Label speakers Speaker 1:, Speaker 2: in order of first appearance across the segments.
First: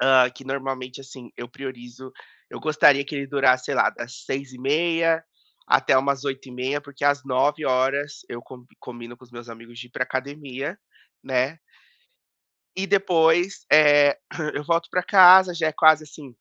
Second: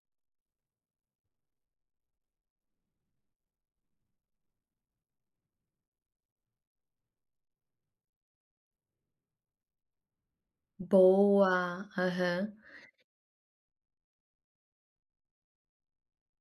Speaker 1: Ah, que normalmente, assim, eu priorizo eu gostaria que ele durasse sei lá, das 6h30 até umas 8h30 porque às 9h horas eu combi combino com os meus amigos de ir pra academia, né.
Speaker 2: Boa! Aham.
Speaker 1: E depois, eh, eu volto pra casa, já é quase assim,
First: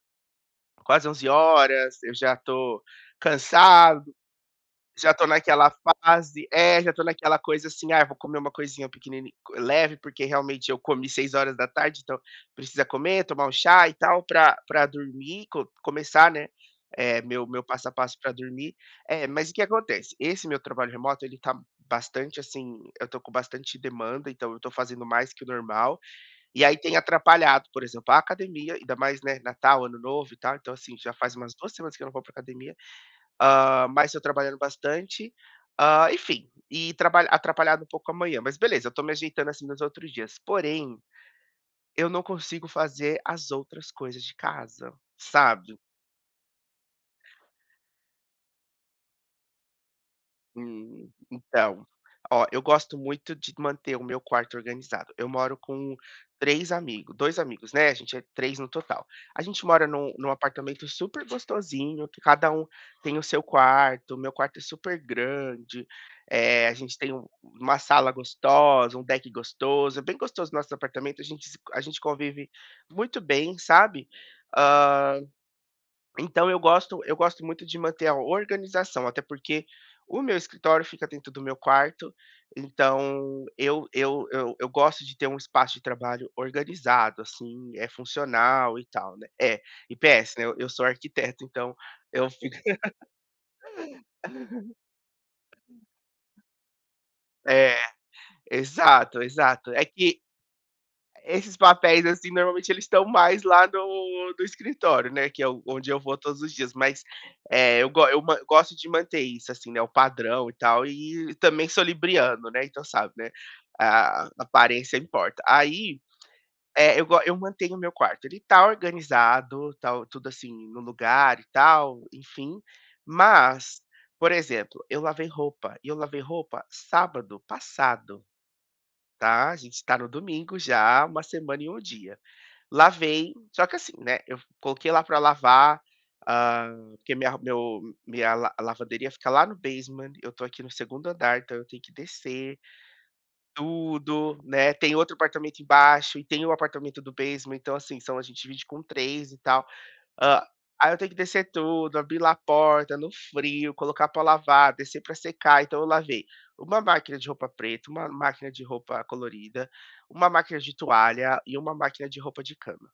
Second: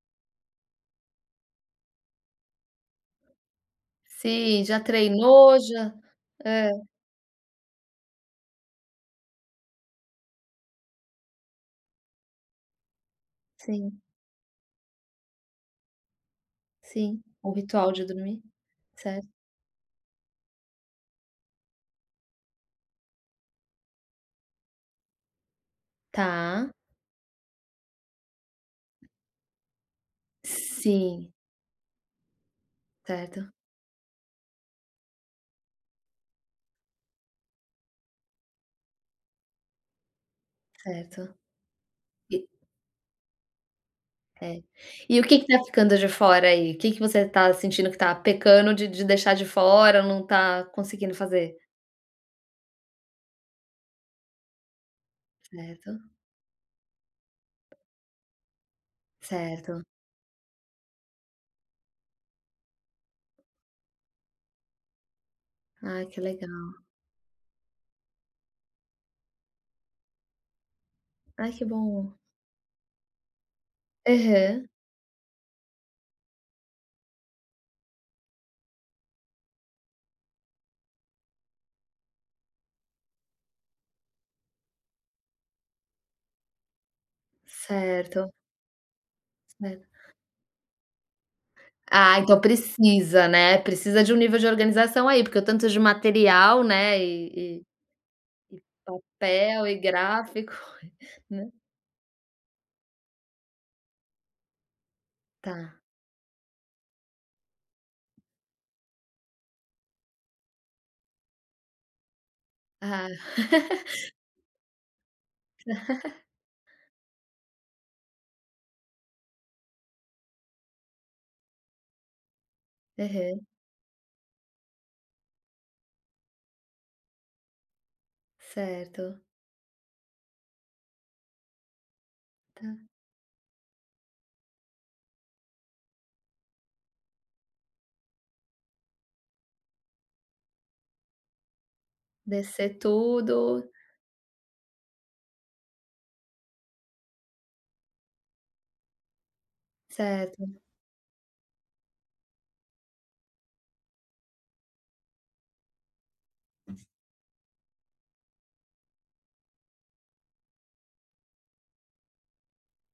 Speaker 1: quase 11 horas, eu já tô cansado,
Speaker 2: Sim, já
Speaker 1: já tô
Speaker 2: treinou,
Speaker 1: naquela
Speaker 2: já
Speaker 1: fase.
Speaker 2: É.
Speaker 1: É, já tô naquela coisa assim "Ai vou comer uma coisinha, pequeni leve". Porque realmente, eu comi 6 horas da tarde, então, precisa comer, tomar um chá e
Speaker 2: Sim.
Speaker 1: tal, pra pra dormir, co começar, né,
Speaker 2: Sim,
Speaker 1: eh, meu
Speaker 2: o
Speaker 1: meu passo
Speaker 2: ritual
Speaker 1: a
Speaker 2: de
Speaker 1: passo pra
Speaker 2: dormir,
Speaker 1: dormir.
Speaker 2: certo.
Speaker 1: Eh, mas o que acontece? Esse meu trabalho remoto, ele tá bastante, assim, eu tô com bastante demanda, então, eu tô fazendo mais que o normal. E
Speaker 2: Tá.
Speaker 1: aí, tem atrapalhado, por exemplo, a academia, ainda mais, né, Natal, Ano Novo e tal. Então assim, já
Speaker 2: Sim.
Speaker 1: faz umas 2 semanas que eu não vou pra academia,
Speaker 2: Certo.
Speaker 1: ah, mas eu trabalhando bastante, ah, enfim, e trabalha atrapalhado um pouco a manhã, mas beleza, tô me ajeitando, assim, nos outros dias, porém,
Speaker 2: Certo,
Speaker 1: eu não
Speaker 2: e
Speaker 1: consigo fazer as outras coisas de
Speaker 2: É,
Speaker 1: casa,
Speaker 2: e o que que tá
Speaker 1: sabe.
Speaker 2: ficando de fora, aí? O que que você tá sentindo que tá pecando de de deixar de fora ou não tá
Speaker 1: Hum,
Speaker 2: conseguindo fazer?
Speaker 1: então, ó, eu gosto muito de manter o meu quarto organizado. Eu moro com
Speaker 2: Certo.
Speaker 1: 3 amigos, 2 amigos, né, a gente é 3 no total. A gente
Speaker 2: Certo.
Speaker 1: mora num num apartamento super gostosinho, que cada um tem o seu quarto, meu quarto é super grande,
Speaker 2: Ai, que
Speaker 1: eh, a
Speaker 2: legal.
Speaker 1: gente tem um uma sala gostosa, um deck gostoso. É bem gostoso nosso apartamento, a gente
Speaker 2: Ai,
Speaker 1: se
Speaker 2: que
Speaker 1: co a gente
Speaker 2: bom.
Speaker 1: convive muito bem, sabe,
Speaker 2: Aham.
Speaker 1: ah, então eu gosto eu gosto muito de manter a organização, até porque o meu escritório fica dentro do meu quarto, então eu eu eu eu gosto de ter um espaço de trabalho organizado, assim, eh,
Speaker 2: Certo.
Speaker 1: funcional e tal, né. É,
Speaker 2: Cer
Speaker 1: e PS, né, eu sou arquiteto, então
Speaker 2: Ah,
Speaker 1: eu
Speaker 2: então
Speaker 1: fico
Speaker 2: precisa né, precisa de um nível de organização aí, porque o tanto de material, né, eh, eh
Speaker 1: É,
Speaker 2: e
Speaker 1: exato,
Speaker 2: papel
Speaker 1: exato.
Speaker 2: e
Speaker 1: É que
Speaker 2: gráfico, né.
Speaker 1: esses papéis assim, normalmente eles estão mais lá no no escritório, né. Que é o
Speaker 2: Tá.
Speaker 1: onde eu vou todos os dias, mas, eh, eu go eu ma eu gosto de manter isso, assim, né, o padrão e tal e também sou libriano, né, então
Speaker 2: Ah.
Speaker 1: sabe, né, a aparência importa. Aí, eh, eu go eu mantenho o meu quarto, ele tá organizado, tá o tudo assim, no lugar e tal, enfim,
Speaker 2: Aham.
Speaker 1: mas, por exemplo, eu lavei roupa e eu lavei roupa sábado passado,
Speaker 2: Certo.
Speaker 1: tá, a gente tá no domingo já, uma semana e um dia.
Speaker 2: Tá.
Speaker 1: Lavei, só que assim, né, eu vo coloquei lá pra lavar, ah, porque minha ro meu minha la lavanderia fica lá no basement, eu tô aqui no segundo andar, então, eu tenho que descer
Speaker 2: Descer tudo.
Speaker 1: tudo, né. Tem outro apartamento embaixo e tem o apartamento do basement, então assim, são a gente divide com 3 e tal. Ah,
Speaker 2: Certo.
Speaker 1: aí eu tenho que descer tudo, abrir lá a porta no frio, colocar pra lavar, descer pra secar. Então eu lavei uma máquina de roupa preta, uma máquina de roupa colorida, uma máquina de toalha e uma máquina de roupa de cama.